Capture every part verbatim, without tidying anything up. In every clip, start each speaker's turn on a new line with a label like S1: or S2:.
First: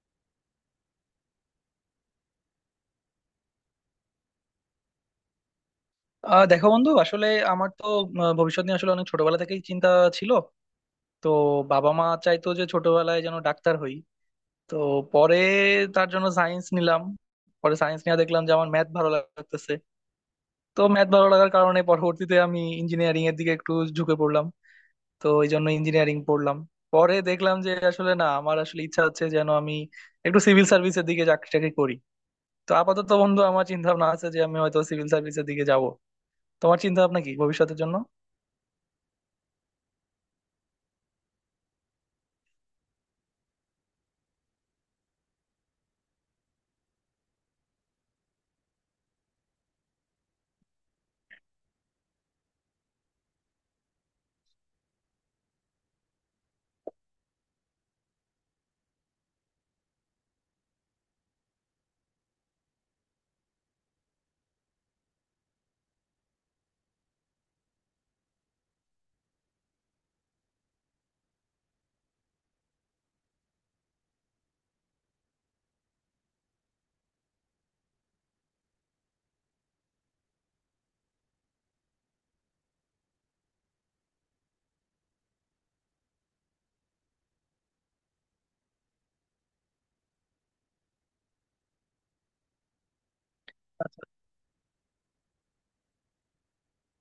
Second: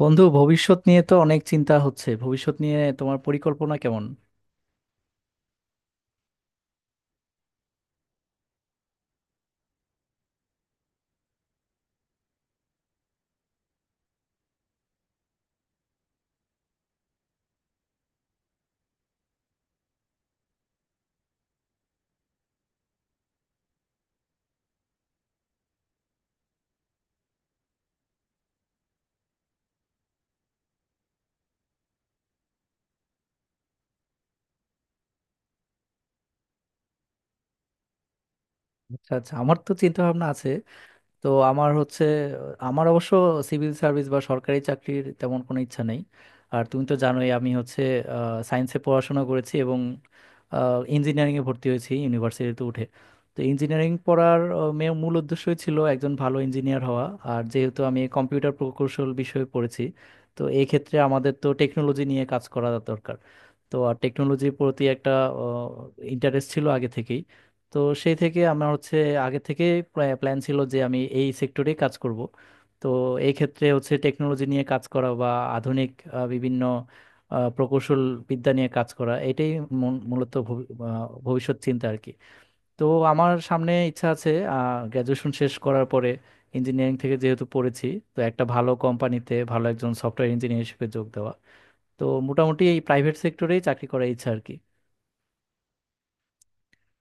S1: বন্ধু, ভবিষ্যৎ নিয়ে তো অনেক চিন্তা হচ্ছে। ভবিষ্যৎ নিয়ে তোমার পরিকল্পনা কেমন?
S2: আহ দেখো বন্ধু, আসলে আমার তো আহ, ভবিষ্যৎ নিয়ে আসলে অনেক ছোটবেলা থেকেই চিন্তা ছিল। তো বাবা মা চাইতো যে ছোটবেলায় যেন ডাক্তার হই। তো পরে তার জন্য সায়েন্স নিলাম। পরে সায়েন্স নিয়ে দেখলাম যে আমার ম্যাথ ভালো লাগতেছে। তো ম্যাথ ভালো লাগার কারণে পরবর্তীতে আমি ইঞ্জিনিয়ারিং এর দিকে একটু ঝুঁকে পড়লাম। তো এই জন্য ইঞ্জিনিয়ারিং পড়লাম। পরে দেখলাম যে আসলে না, আমার আসলে ইচ্ছা হচ্ছে যেন আমি একটু সিভিল সার্ভিসের দিকে চাকরি টাকরি করি। তো আপাতত বন্ধু আমার চিন্তা ভাবনা আছে যে আমি হয়তো সিভিল সার্ভিসের দিকে যাব। তোমার চিন্তা ভাবনা কি ভবিষ্যতের জন্য?
S1: আচ্ছা আচ্ছা, আমার তো চিন্তা ভাবনা আছে। তো আমার হচ্ছে, আমার অবশ্য সিভিল সার্ভিস বা সরকারি চাকরির তেমন কোনো ইচ্ছা নেই। আর তুমি তো জানোই আমি হচ্ছে সায়েন্সে পড়াশোনা করেছি এবং ইঞ্জিনিয়ারিংয়ে ভর্তি হয়েছি ইউনিভার্সিটিতে উঠে। তো ইঞ্জিনিয়ারিং পড়ার আহ, মে- মূল উদ্দেশ্যই ছিল একজন ভালো ইঞ্জিনিয়ার হওয়া। আর যেহেতু আমি কম্পিউটার প্রকৌশল বিষয়ে পড়েছি, তো এই ক্ষেত্রে আমাদের তো টেকনোলজি নিয়ে কাজ করা দরকার। তো আর টেকনোলজির প্রতি একটা ইন্টারেস্ট ছিল আগে থেকেই। তো সেই থেকে আমার হচ্ছে আগে থেকে প্ল্যান ছিল যে আমি এই সেক্টরে কাজ করব। তো এই ক্ষেত্রে হচ্ছে টেকনোলজি নিয়ে কাজ করা বা আধুনিক আহ, বিভিন্ন আহ, প্রকৌশল বিদ্যা নিয়ে কাজ করা, এটাই মূল- মূলত ভবি- আহ, ভবিষ্যৎ চিন্তা আর কি। তো আমার সামনে ইচ্ছা আছে গ্র্যাজুয়েশন শেষ করার পরে, ইঞ্জিনিয়ারিং থেকে যেহেতু পড়েছি, তো একটা ভালো কোম্পানিতে ভালো একজন সফটওয়্যার ইঞ্জিনিয়ার হিসেবে যোগ দেওয়া। তো মোটামুটি এই প্রাইভেট সেক্টরেই চাকরি
S2: আচ্ছা।
S1: করার ইচ্ছা আর কি।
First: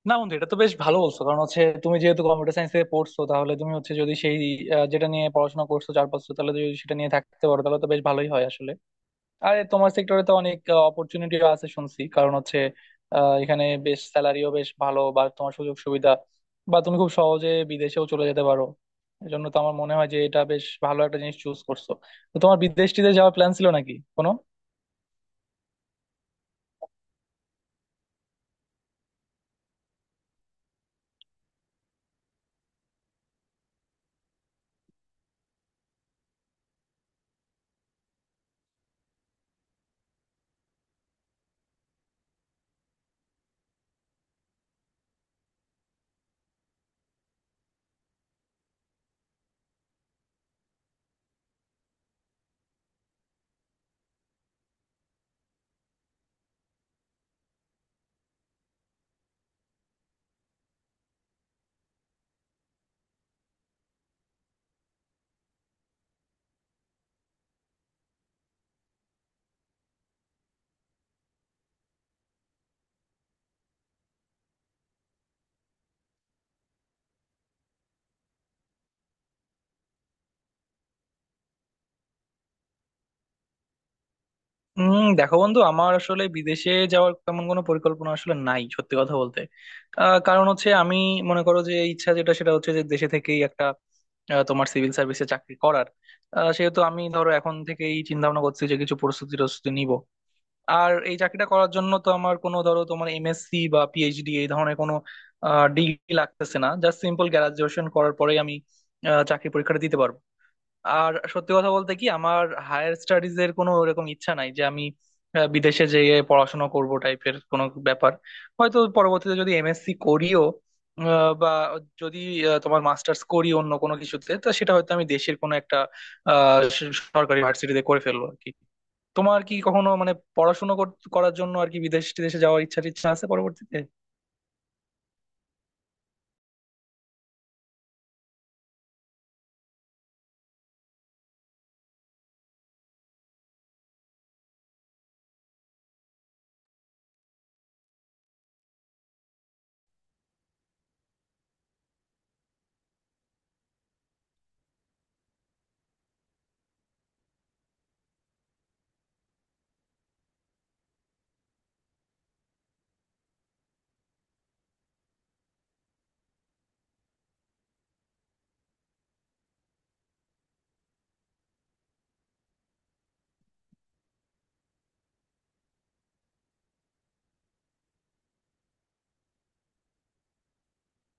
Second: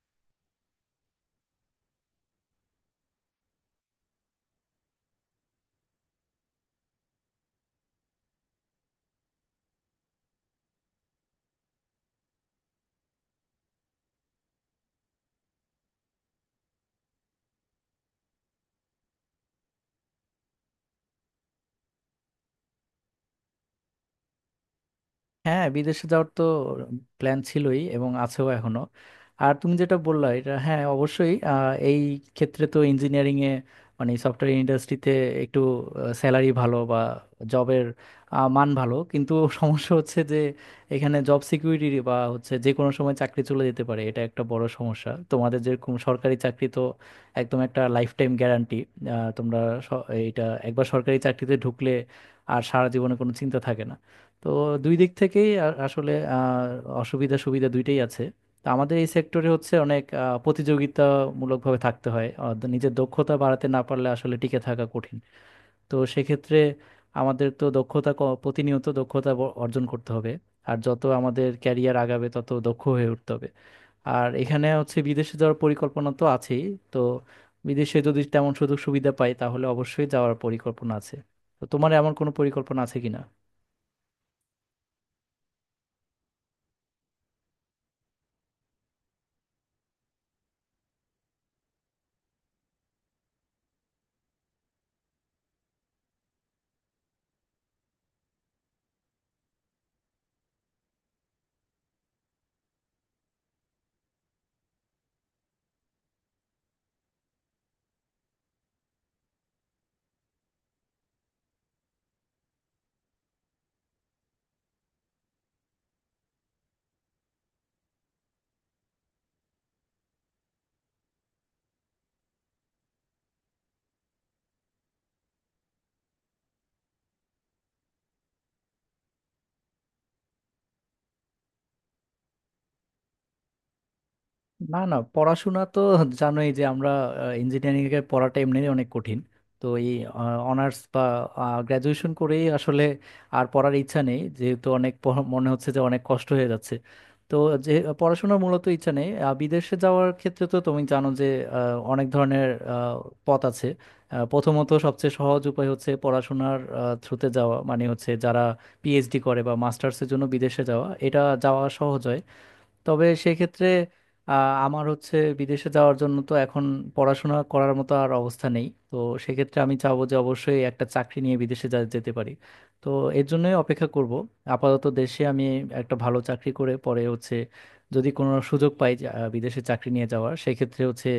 S2: না বন্ধু, এটা তো বেশ ভালো বলছো, কারণ হচ্ছে তুমি যেহেতু কম্পিউটার সায়েন্সে পড়ছো, তাহলে তুমি হচ্ছে যদি সেই আহ, যেটা নিয়ে পড়াশোনা করছো চার বছর, তাহলে যদি সেটা নিয়ে থাকতে পারো তাহলে তো বেশ ভালোই হয় আসলে। আর তোমার সেক্টরে তো অনেক অপরচুনিটি আছে শুনছি, কারণ হচ্ছে আহ, এখানে বেশ স্যালারিও বেশ ভালো বা তোমার সুযোগ সুবিধা বা তুমি খুব সহজে বিদেশেও চলে যেতে পারো। এজন্য তো আমার মনে হয় যে এটা বেশ ভালো একটা জিনিস চুজ করছো। তো তোমার বিদেশ টিদেশ যাওয়ার প্ল্যান ছিল নাকি কোনো?
S1: হ্যাঁ, বিদেশে যাওয়ার তো প্ল্যান ছিলই এবং আছেও এখনো। আর তুমি যেটা বললা, এটা হ্যাঁ অবশ্যই। আহ, এই ক্ষেত্রে তো ইঞ্জিনিয়ারিং এ, মানে সফটওয়্যার ইন্ডাস্ট্রিতে একটু স্যালারি ভালো বা জবের মান ভালো, কিন্তু সমস্যা হচ্ছে যে এখানে জব সিকিউরিটি বা হচ্ছে যে কোনো সময় চাকরি চলে যেতে পারে, এটা একটা বড় সমস্যা। তোমাদের যেরকম সরকারি চাকরি তো একদম একটা লাইফ টাইম গ্যারান্টি। তোমরা স- এইটা একবার সরকারি চাকরিতে ঢুকলে আর সারা জীবনে কোনো চিন্তা থাকে না। তো দুই দিক থেকেই আ- আসলে আহ, অসুবিধা সুবিধা দুইটাই আছে। তো আমাদের এই সেক্টরে হচ্ছে অনেক আহ, প্রতিযোগিতামূলকভাবে থাকতে হয়। আহ, দ- নিজের দক্ষতা বাড়াতে না পারলে আসলে টিকে থাকা কঠিন। তো সেক্ষেত্রে আমাদের তো দক্ষতা ক- প্রতিনিয়ত দক্ষতা ব- অর্জন করতে হবে। আর যত আমাদের ক্যারিয়ার আগাবে তত দক্ষ হয়ে উঠতে হবে। আর এখানে হচ্ছে বিদেশে যাওয়ার পরিকল্পনা তো আছেই। তো বিদেশে যদি তেমন সুযোগ সুবিধা পাই তাহলে অবশ্যই যাওয়ার পরিকল্পনা আছে। তো তোমার এমন কোনো পরিকল্পনা আছে কিনা?
S2: উম দেখো বন্ধু, আমার আসলে বিদেশে যাওয়ার তেমন কোনো পরিকল্পনা আসলে নাই, সত্যি কথা বলতে। আহ, কারণ হচ্ছে আমি মনে করো যে ইচ্ছা যেটা সেটা হচ্ছে যে দেশে থেকেই একটা আহ, তোমার সিভিল সার্ভিসে চাকরি করার, আহ, সেহেতু আমি ধরো এখন থেকেই চিন্তা ভাবনা করছি যে কিছু প্রস্তুতি টস্তুতি নিব। আর এই চাকরিটা করার জন্য তো আমার কোনো ধরো তোমার এমএসসি বা পিএইচডি এই ধরনের কোনো ডিগ্রি লাগতেছে না, জাস্ট সিম্পল গ্রাজুয়েশন করার পরেই আমি আহ, চাকরি পরীক্ষাটা দিতে পারবো। আর সত্যি কথা বলতে কি, আমার হায়ার স্টাডিজ এর কোনো ওরকম ইচ্ছা নাই যে আমি আহ, বিদেশে যেয়ে পড়াশোনা করব টাইপের কোনো ব্যাপার। হয়তো পরবর্তীতে যদি এমএসসি করিও, আহ, বা যদি আহ, তোমার মাস্টার্স করি অন্য কোনো কিছুতে, তো সেটা হয়তো আমি দেশের কোনো একটা আহ, স- সরকারি ভার্সিটিতে করে ফেলবো আর কি। তোমার কি কখনো মানে পড়াশোনা কর- করার জন্য আর কি বিদেশ টিদেশে যাওয়ার ইচ্ছা টিচ্ছা আছে পরবর্তীতে?
S1: না না, পড়াশোনা তো জানোই যে আমরা ইঞ্জিনিয়ারিং এর পড়াটা এমনি অনেক কঠিন। তো এই অনার্স বা গ্রাজুয়েশন করেই আসলে আর পড়ার ইচ্ছা নেই, যেহেতু অনেক পড়া- মনে হচ্ছে যে অনেক কষ্ট হয়ে যাচ্ছে। তো যে পড়াশোনার মূলত ইচ্ছা নেই। আহ, বিদেশে যাওয়ার ক্ষেত্রে তো তুমি জানো যে আহ, অনেক ধরনের আহ, পথ আছে। আহ, প্রথমত সবচেয়ে সহজ উপায় হচ্ছে পড়াশোনার থ্রুতে যাওয়া, মানে হচ্ছে যারা পিএইচডি করে বা মাস্টার্সের জন্য বিদেশে যাওয়া, এটা যাওয়া সহজ হয়। তবে সেক্ষেত্রে আহ, আমার হচ্ছে বিদেশে যাওয়ার জন্য তো এখন পড়াশোনা করার মতো আর অবস্থা নেই। তো সেক্ষেত্রে আমি চাবো যে অবশ্যই একটা চাকরি নিয়ে বিদেশে যা- যেতে পারি। তো এর জন্যই অপেক্ষা করব। আপাতত দেশে আমি একটা ভালো চাকরি করে পরে হচ্ছে যদি কোনো সুযোগ পাই যে, আহ, বিদেশে চাকরি নিয়ে যাওয়ার, সেক্ষেত্রে হচ্ছে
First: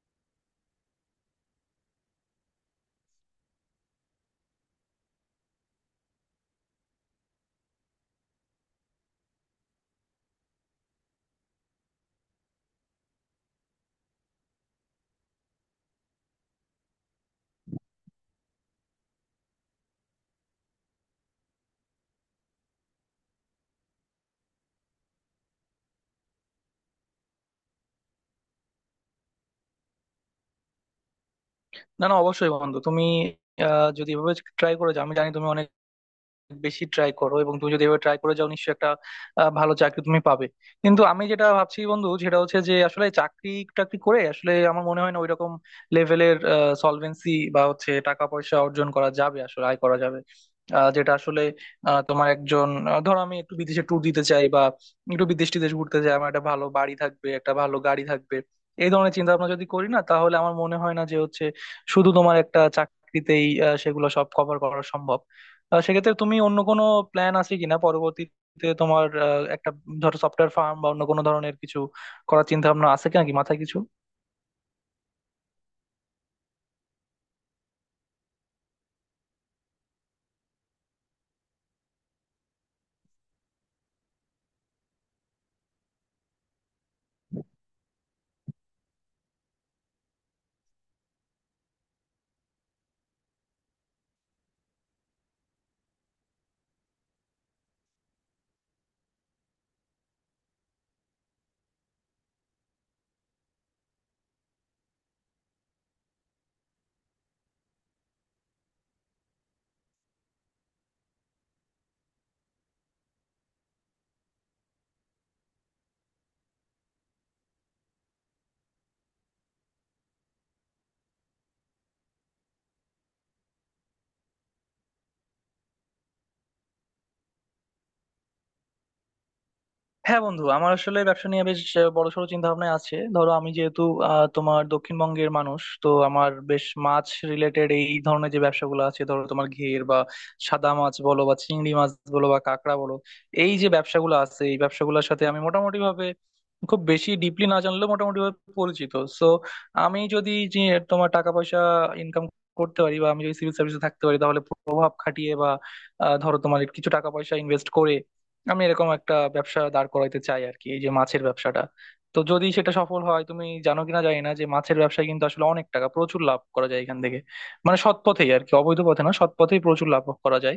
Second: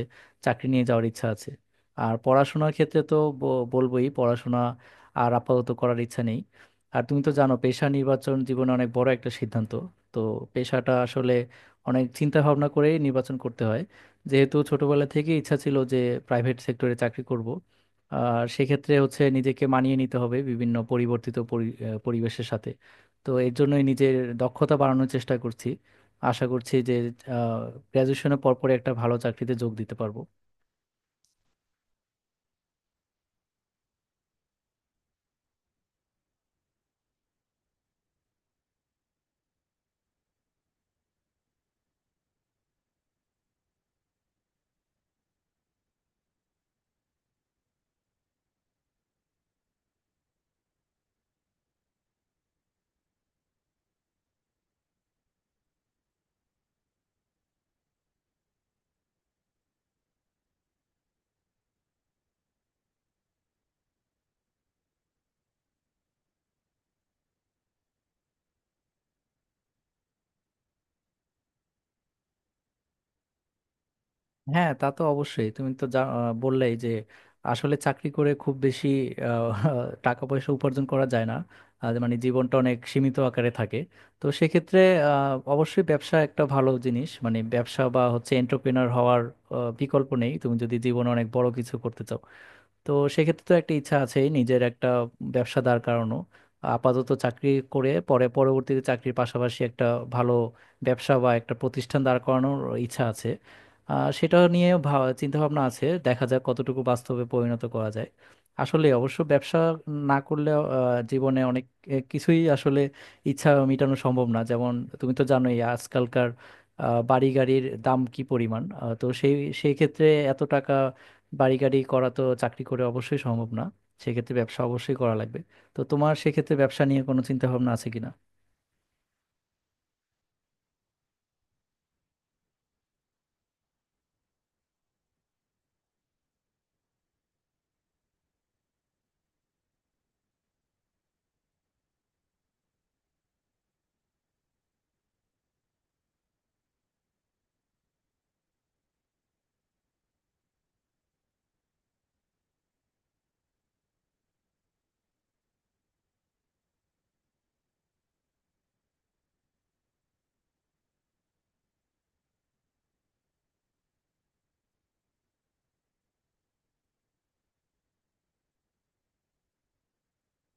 S1: চাকরি নিয়ে যাওয়ার ইচ্ছা আছে। আর পড়াশোনার ক্ষেত্রে তো ব- বলবোই পড়াশোনা আর আপাতত করার ইচ্ছা নেই। আর তুমি তো জানো, পেশা নির্বাচন জীবনে অনেক বড় একটা সিদ্ধান্ত। তো পেশাটা আসলে অনেক চিন্তা ভাবনা করে নির্বাচন করতে হয়। যেহেতু ছোটবেলা থেকে ইচ্ছা ছিল যে প্রাইভেট সেক্টরে চাকরি করব, আর সেক্ষেত্রে হচ্ছে নিজেকে মানিয়ে নিতে হবে বিভিন্ন পরিবর্তিত পরি- আহ, পরিবেশের সাথে। তো এর জন্যই নিজের দক্ষতা বাড়ানোর চেষ্টা করছি। আশা করছি যে গ্র্যাজুয়েশনের পরপরে একটা ভালো চাকরিতে যোগ দিতে পারবো।
S2: না না অবশ্যই বন্ধু, তুমি আহ, যদি এভাবে ট্রাই করে যাও, আমি জানি তুমি অনেক বেশি ট্রাই করো, এবং তুমি যদি এভাবে ট্রাই করে যাও নিশ্চয়ই একটা আহ, ভালো চাকরি তুমি পাবে। কিন্তু আমি যেটা ভাবছি বন্ধু সেটা হচ্ছে যে আসলে চাকরি টাকরি করে আসলে আমার মনে হয় না ওইরকম লেভেলের সলভেন্সি বা হচ্ছে টাকা পয়সা অর্জন করা যাবে, আসলে আয় করা যাবে আহ, যেটা আসলে, আহ, তোমার একজন আহ, ধরো আমি একটু বিদেশে ট্যুর দিতে চাই বা একটু বিদেশ টিদেশ ঘুরতে চাই, আমার একটা ভালো বাড়ি থাকবে, একটা ভালো গাড়ি থাকবে। এই ধরনের চিন্তা ভাবনা যদি করি না, তাহলে আমার মনে হয় না যে হচ্ছে শুধু তোমার একটা চাকরিতেই আহ, সেগুলো সব কভার করা সম্ভব। আহ সেক্ষেত্রে তুমি অন্য কোনো প্ল্যান আছে কিনা পরবর্তীতে, তোমার আহ, একটা ধরো সফটওয়্যার ফার্ম বা অন্য কোনো ধরনের কিছু করার চিন্তা ভাবনা আছে কিনা, কি মাথায় কিছু?
S1: হ্যাঁ তা তো অবশ্যই, তুমি তো যা আহ, বললেই যে আসলে চাকরি করে খুব বেশি আহ, টাকা পয়সা উপার্জন করা যায় না। আহ, মানে জীবনটা অনেক সীমিত আকারে থাকে। তো সেক্ষেত্রে আহ, অবশ্যই ব্যবসা একটা ভালো জিনিস, মানে ব্যবসা বা হচ্ছে এন্টারপ্রেনার হওয়ার আহ, বিকল্প নেই তুমি যদি জীবনে অনেক বড় কিছু করতে চাও। তো সেক্ষেত্রে তো একটা ইচ্ছা আছে নিজের একটা ব্যবসা দাঁড় করানো। আপাতত চাকরি করে পরে পরবর্তীতে চাকরির পাশাপাশি একটা ভালো ব্যবসা বা একটা প্রতিষ্ঠান দাঁড় করানোর ইচ্ছা আছে। আহ, সেটা নিয়ে ভাব- চিন্তাভাবনা আছে, দেখা যাক কতটুকু বাস্তবে পরিণত করা যায়। আসলে অবশ্য ব্যবসা না করলে জীবনে অনেক আহ, কিছুই আসলে ইচ্ছা মেটানো সম্ভব না। যেমন তুমি তো জানোই আজকালকার আহ, বাড়ি গাড়ির দাম কি পরিমাণ। আহ, তো সেই সেই ক্ষেত্রে এত টাকা বাড়ি গাড়ি করা তো চাকরি করে অবশ্যই সম্ভব না। সেক্ষেত্রে ব্যবসা অবশ্যই করা লাগবে। তো তোমার সেক্ষেত্রে ব্যবসা নিয়ে কোনো চিন্তা ভাবনা আছে কিনা?
S2: হ্যাঁ বন্ধু, আমার আসলে ব্যবসা নিয়ে বেশ বড়সড় চিন্তা ভাবনা আছে। ধরো আমি যেহেতু আহ, তোমার দক্ষিণবঙ্গের মানুষ, তো আমার বেশ মাছ রিলেটেড এই ধরনের যে ব্যবসাগুলো আছে, ধরো তোমার ঘের বা সাদা মাছ বলো বা চিংড়ি মাছ বলো বা কাঁকড়া বলো, এই যে ব্যবসাগুলো আছে এই ব্যবসাগুলোর সাথে আমি মোটামুটি ভাবে, খুব বেশি ডিপলি না জানলেও মোটামুটি ভাবে পরিচিত। সো আমি যদি যে তোমার টাকা পয়সা ইনকাম করতে পারি বা আমি যদি সিভিল সার্ভিসে থাকতে পারি, তাহলে প্রভাব খাটিয়ে বা আহ, ধরো তোমার কিছু টাকা পয়সা ইনভেস্ট করে আমি এরকম একটা ব্যবসা দাঁড় করাইতে চাই আর কি, এই যে মাছের ব্যবসাটা। তো যদি সেটা সফল হয়, তুমি জানো কিনা জানি না যে মাছের ব্যবসায় কিন্তু আসলে অনেক টাকা, প্রচুর লাভ করা যায় এখান থেকে। মানে সৎ পথেই আর কি, অবৈধ পথে না, সৎ পথেই প্রচুর লাভ করা যায়।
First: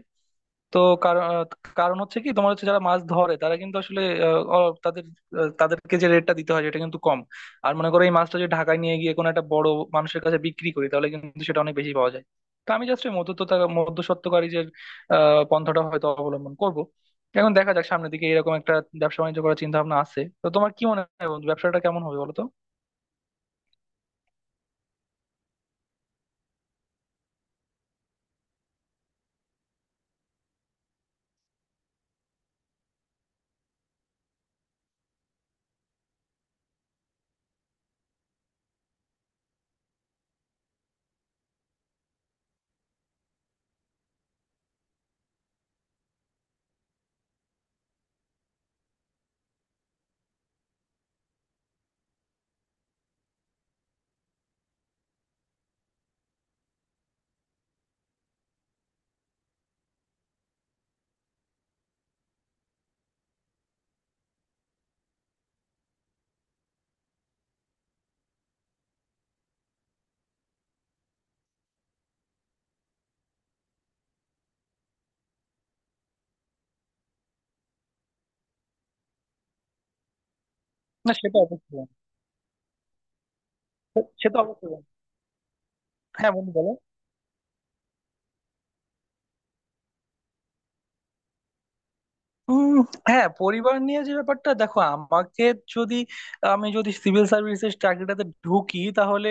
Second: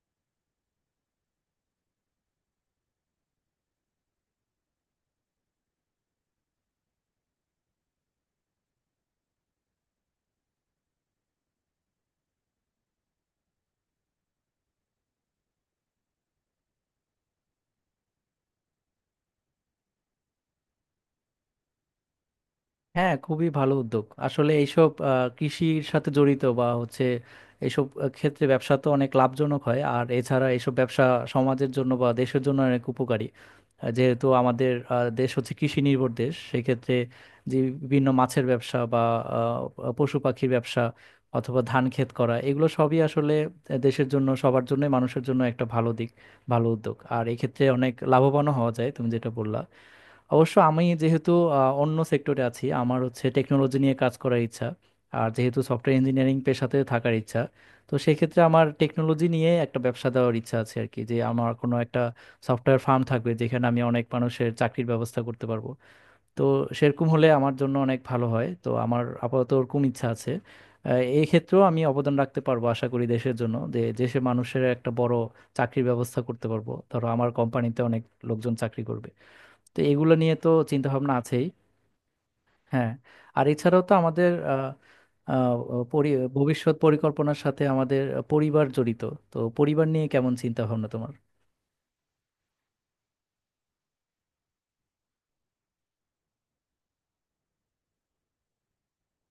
S2: তো কারণ, কারণ হচ্ছে কি তোমার হচ্ছে যারা মাছ ধরে তারা কিন্তু আসলে আহ, অ- তাদের, আহ, তাদেরকে যে রেটটা দিতে হয় সেটা কিন্তু কম। আর মনে করো এই মাছটা যদি ঢাকায় নিয়ে গিয়ে কোনো একটা বড় মানুষের কাছে বিক্রি করি, তাহলে কিন্তু সেটা অনেক বেশি পাওয়া যায়। তো আমি জাস্ট মধ্যস্থতা, মধ্যস্বত্বকারীদের আহ পন্থাটা হয়তো অবলম্বন করব। এখন দেখা যাক সামনের দিকে, এরকম একটা ব্যবসা বাণিজ্য করার চিন্তা ভাবনা আছে। তো তোমার কি মনে হয় বন্ধু, ব্যবসাটা কেমন হবে বলো তো?
S1: হ্যাঁ, খুবই ভালো উদ্যোগ আসলে এইসব আহ, কৃষির সাথে জড়িত বা হচ্ছে এইসব আহ, ক্ষেত্রে ব্যবসা তো অনেক লাভজনক হয়। আর এছাড়া এইসব ব্যবসা সমাজের জন্য বা দেশের জন্য অনেক উপকারী। আহ, যেহেতু আমাদের আহ, দেশ হচ্ছে কৃষি নির্ভর দেশ, সেক্ষেত্রে যে বিভিন্ন মাছের ব্যবসা বা আহ, পশু পাখির ব্যবসা অথবা ধান ক্ষেত করা, এগুলো সবই আসলে দেশের জন্য, সবার জন্য, মানুষের জন্য একটা ভালো দিক, ভালো উদ্যোগ। আর এক্ষেত্রে অনেক লাভবানও হওয়া যায়, তুমি যেটা বললা। অবশ্য আমি যেহেতু আহ, অন্য সেক্টরে আছি, আমার হচ্ছে টেকনোলজি নিয়ে কাজ করার ইচ্ছা আর যেহেতু সফটওয়্যার ইঞ্জিনিয়ারিং পেশাতে থাকার ইচ্ছা, তো সেক্ষেত্রে আমার টেকনোলজি নিয়ে একটা ব্যবসা দেওয়ার ইচ্ছা আছে আর কি। যে আমার কোনো একটা সফটওয়্যার ফার্ম থাকবে যেখানে আমি অনেক মানুষের চাকরির ব্যবস্থা করতে পারবো। তো সেরকম হলে আমার জন্য অনেক ভালো হয়। তো আমার আপাতত ওরকম ইচ্ছা আছে। আহ, এই ক্ষেত্রেও আমি অবদান রাখতে পারবো আশা করি দেশের জন্য, যে দেশের মানুষের একটা বড় চাকরির ব্যবস্থা করতে পারবো। ধরো আমার কোম্পানিতে অনেক লোকজন চাকরি করবে, তো এগুলো নিয়ে তো চিন্তা ভাবনা
S2: না সেটা
S1: আছেই।
S2: অবশ্যই।
S1: হ্যাঁ, আর এছাড়াও তো
S2: সে
S1: আমাদের
S2: তো
S1: আহ,
S2: অবশ্যই।
S1: আহ, পরি-
S2: হ্যাঁ বন্ধু বলো।
S1: ভবিষ্যৎ পরিকল্পনার সাথে আমাদের পরিবার জড়িত। তো পরিবার নিয়ে কেমন চিন্তা ভাবনা তোমার?
S2: উম, হ্যাঁ, পরিবার নিয়ে যে ব্যাপারটা, দেখো আমাকে যদি, আমি যদি সিভিল সার্ভিসের চাকরিটাতে ঢুকি, তাহলে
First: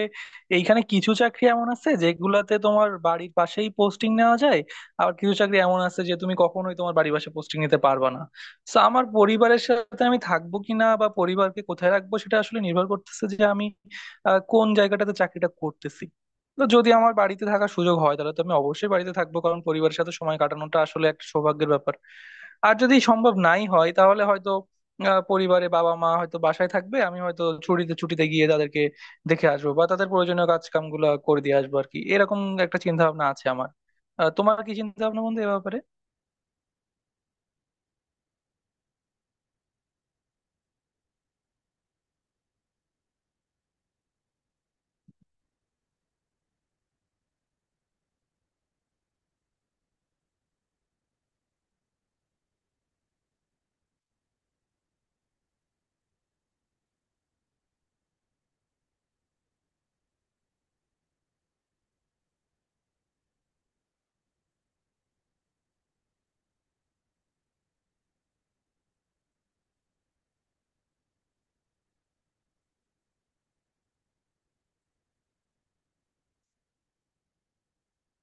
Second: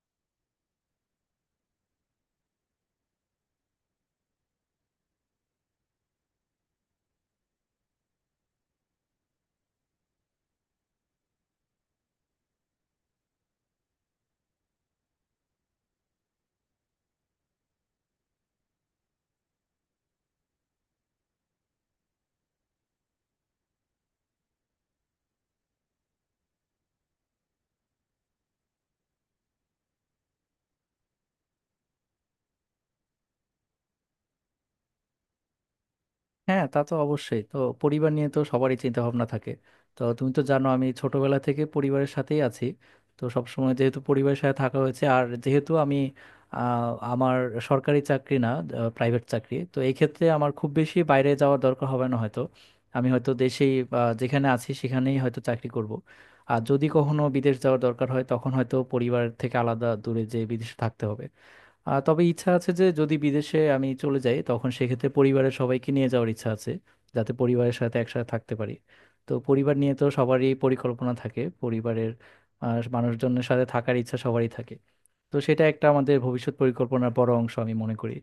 S2: এইখানে কিছু চাকরি এমন আছে যেগুলাতে তোমার বাড়ির পাশেই পোস্টিং নেওয়া যায়। আবার কিছু চাকরি এমন আছে যে তুমি কখনোই তোমার বাড়ির পাশে পোস্টিং নিতে পারবে না। তো আমার পরিবারের সাথে আমি থাকবো কিনা বা পরিবারকে কোথায় রাখবো, সেটা আসলে নির্ভর করতেছে যে আমি আহ, কোন জায়গাটাতে চাকরিটা করতেছি। তো যদি আমার বাড়িতে থাকার সুযোগ হয়, তাহলে তো আমি অবশ্যই বাড়িতে থাকবো, কারণ পরিবারের সাথে সময় কাটানোটা আসলে একটা সৌভাগ্যের ব্যাপার। আর যদি সম্ভব নাই হয়, তাহলে হয়তো আহ, পরিবারে বাবা মা হয়তো বাসায় থাকবে, আমি হয়তো ছুটিতে ছুটিতে গিয়ে তাদেরকে দেখে আসবো বা তাদের প্রয়োজনীয় কাজ কামগুলো করে দিয়ে আসবো আর কি, এরকম একটা চিন্তা ভাবনা আছে আমার। আহ, তোমার কি চিন্তা ভাবনা বন্ধু এ ব্যাপারে?
S1: হ্যাঁ তা তো অবশ্যই তো, পরিবার নিয়ে তো সবারই চিন্তা ভাবনা থাকে। তো তুমি তো জানো আমি ছোটবেলা থেকে পরিবারের সাথেই আছি। তো সবসময় যেহেতু পরিবারের সাথে থাকা হয়েছে, আর যেহেতু আমি আহ, আমার সরকারি চাকরি না, প্রাইভেট চাকরি, তো এই ক্ষেত্রে আমার খুব বেশি বাইরে যাওয়ার দরকার হবে না হয়তো। আমি হয়তো দেশেই বা যেখানে আছি সেখানেই হয়তো চাকরি করব। আর যদি কখনো বিদেশ যাওয়ার দরকার হয়, তখন হয়তো পরিবার থেকে আলাদা দূরে যে বিদেশে থাকতে হবে। আহ, তবে ইচ্ছা আছে যে যদি বিদেশে আমি চলে যাই, তখন সেক্ষেত্রে পরিবারের সবাইকে নিয়ে যাওয়ার ইচ্ছা আছে, যাতে পরিবারের সাথে একসাথে থাকতে পারি। তো পরিবার নিয়ে তো সবারই পরিকল্পনা থাকে, পরিবারের আহ, মানুষজনের সাথে থাকার ইচ্ছা সবারই থাকে। তো সেটা একটা আমাদের ভবিষ্যৎ পরিকল্পনার বড় অংশ আমি মনে করি।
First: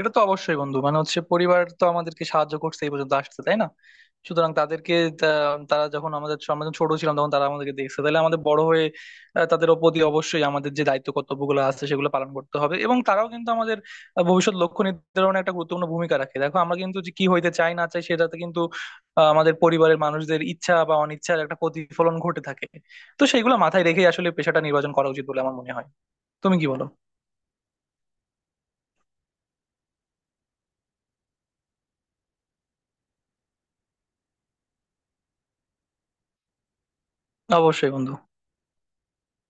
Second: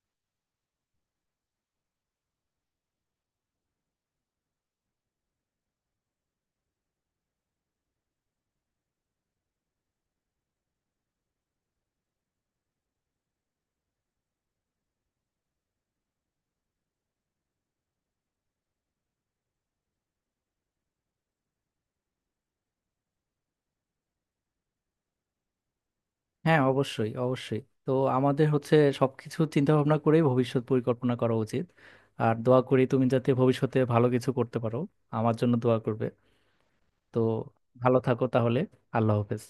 S2: এটা তো অবশ্যই বন্ধু, মানে হচ্ছে পরিবার তো আমাদেরকে সাহায্য করছে এই পর্যন্ত আসতে, তাই না? সুতরাং তাদেরকে তা- তারা যখন আমাদের ছ- আমরা যখন ছোট ছিলাম তখন তারা আমাদেরকে দেখছে, তাহলে আমাদের বড় হয়ে আহ, তাদের প্রতি অবশ্যই আমাদের যে দায়িত্ব কর্তব্যগুলো আছে সেগুলো পালন করতে হবে। এবং তারাও কিন্তু আমাদের আহ, ভবিষ্যৎ লক্ষ্য নির্ধারণে একটা গুরুত্বপূর্ণ ভূমিকা রাখে। দেখো আমরা কিন্তু যে কি হইতে চাই না চাই সেটাতে কিন্তু আহ, আমাদের পরিবারের মানুষদের ইচ্ছা বা অনিচ্ছার একটা প্রতিফলন ঘটে থাকে। তো সেইগুলো মাথায় রেখেই আসলে পেশাটা নির্বাচন করা উচিত বলে আমার মনে হয়। তুমি
S1: হ্যাঁ
S2: কি বলো?
S1: অবশ্যই অবশ্যই তো, আমাদের হচ্ছে সবকিছু চিন্তা ভাবনা করেই ভবিষ্যৎ পরিকল্পনা করা উচিত। আর দোয়া করি তুমি যাতে ভবিষ্যতে ভালো কিছু করতে পারো। আমার জন্য দোয়া করবে। তো
S2: অবশ্যই
S1: ভালো
S2: বন্ধু।
S1: থাকো তাহলে। আল্লাহ হাফেজ।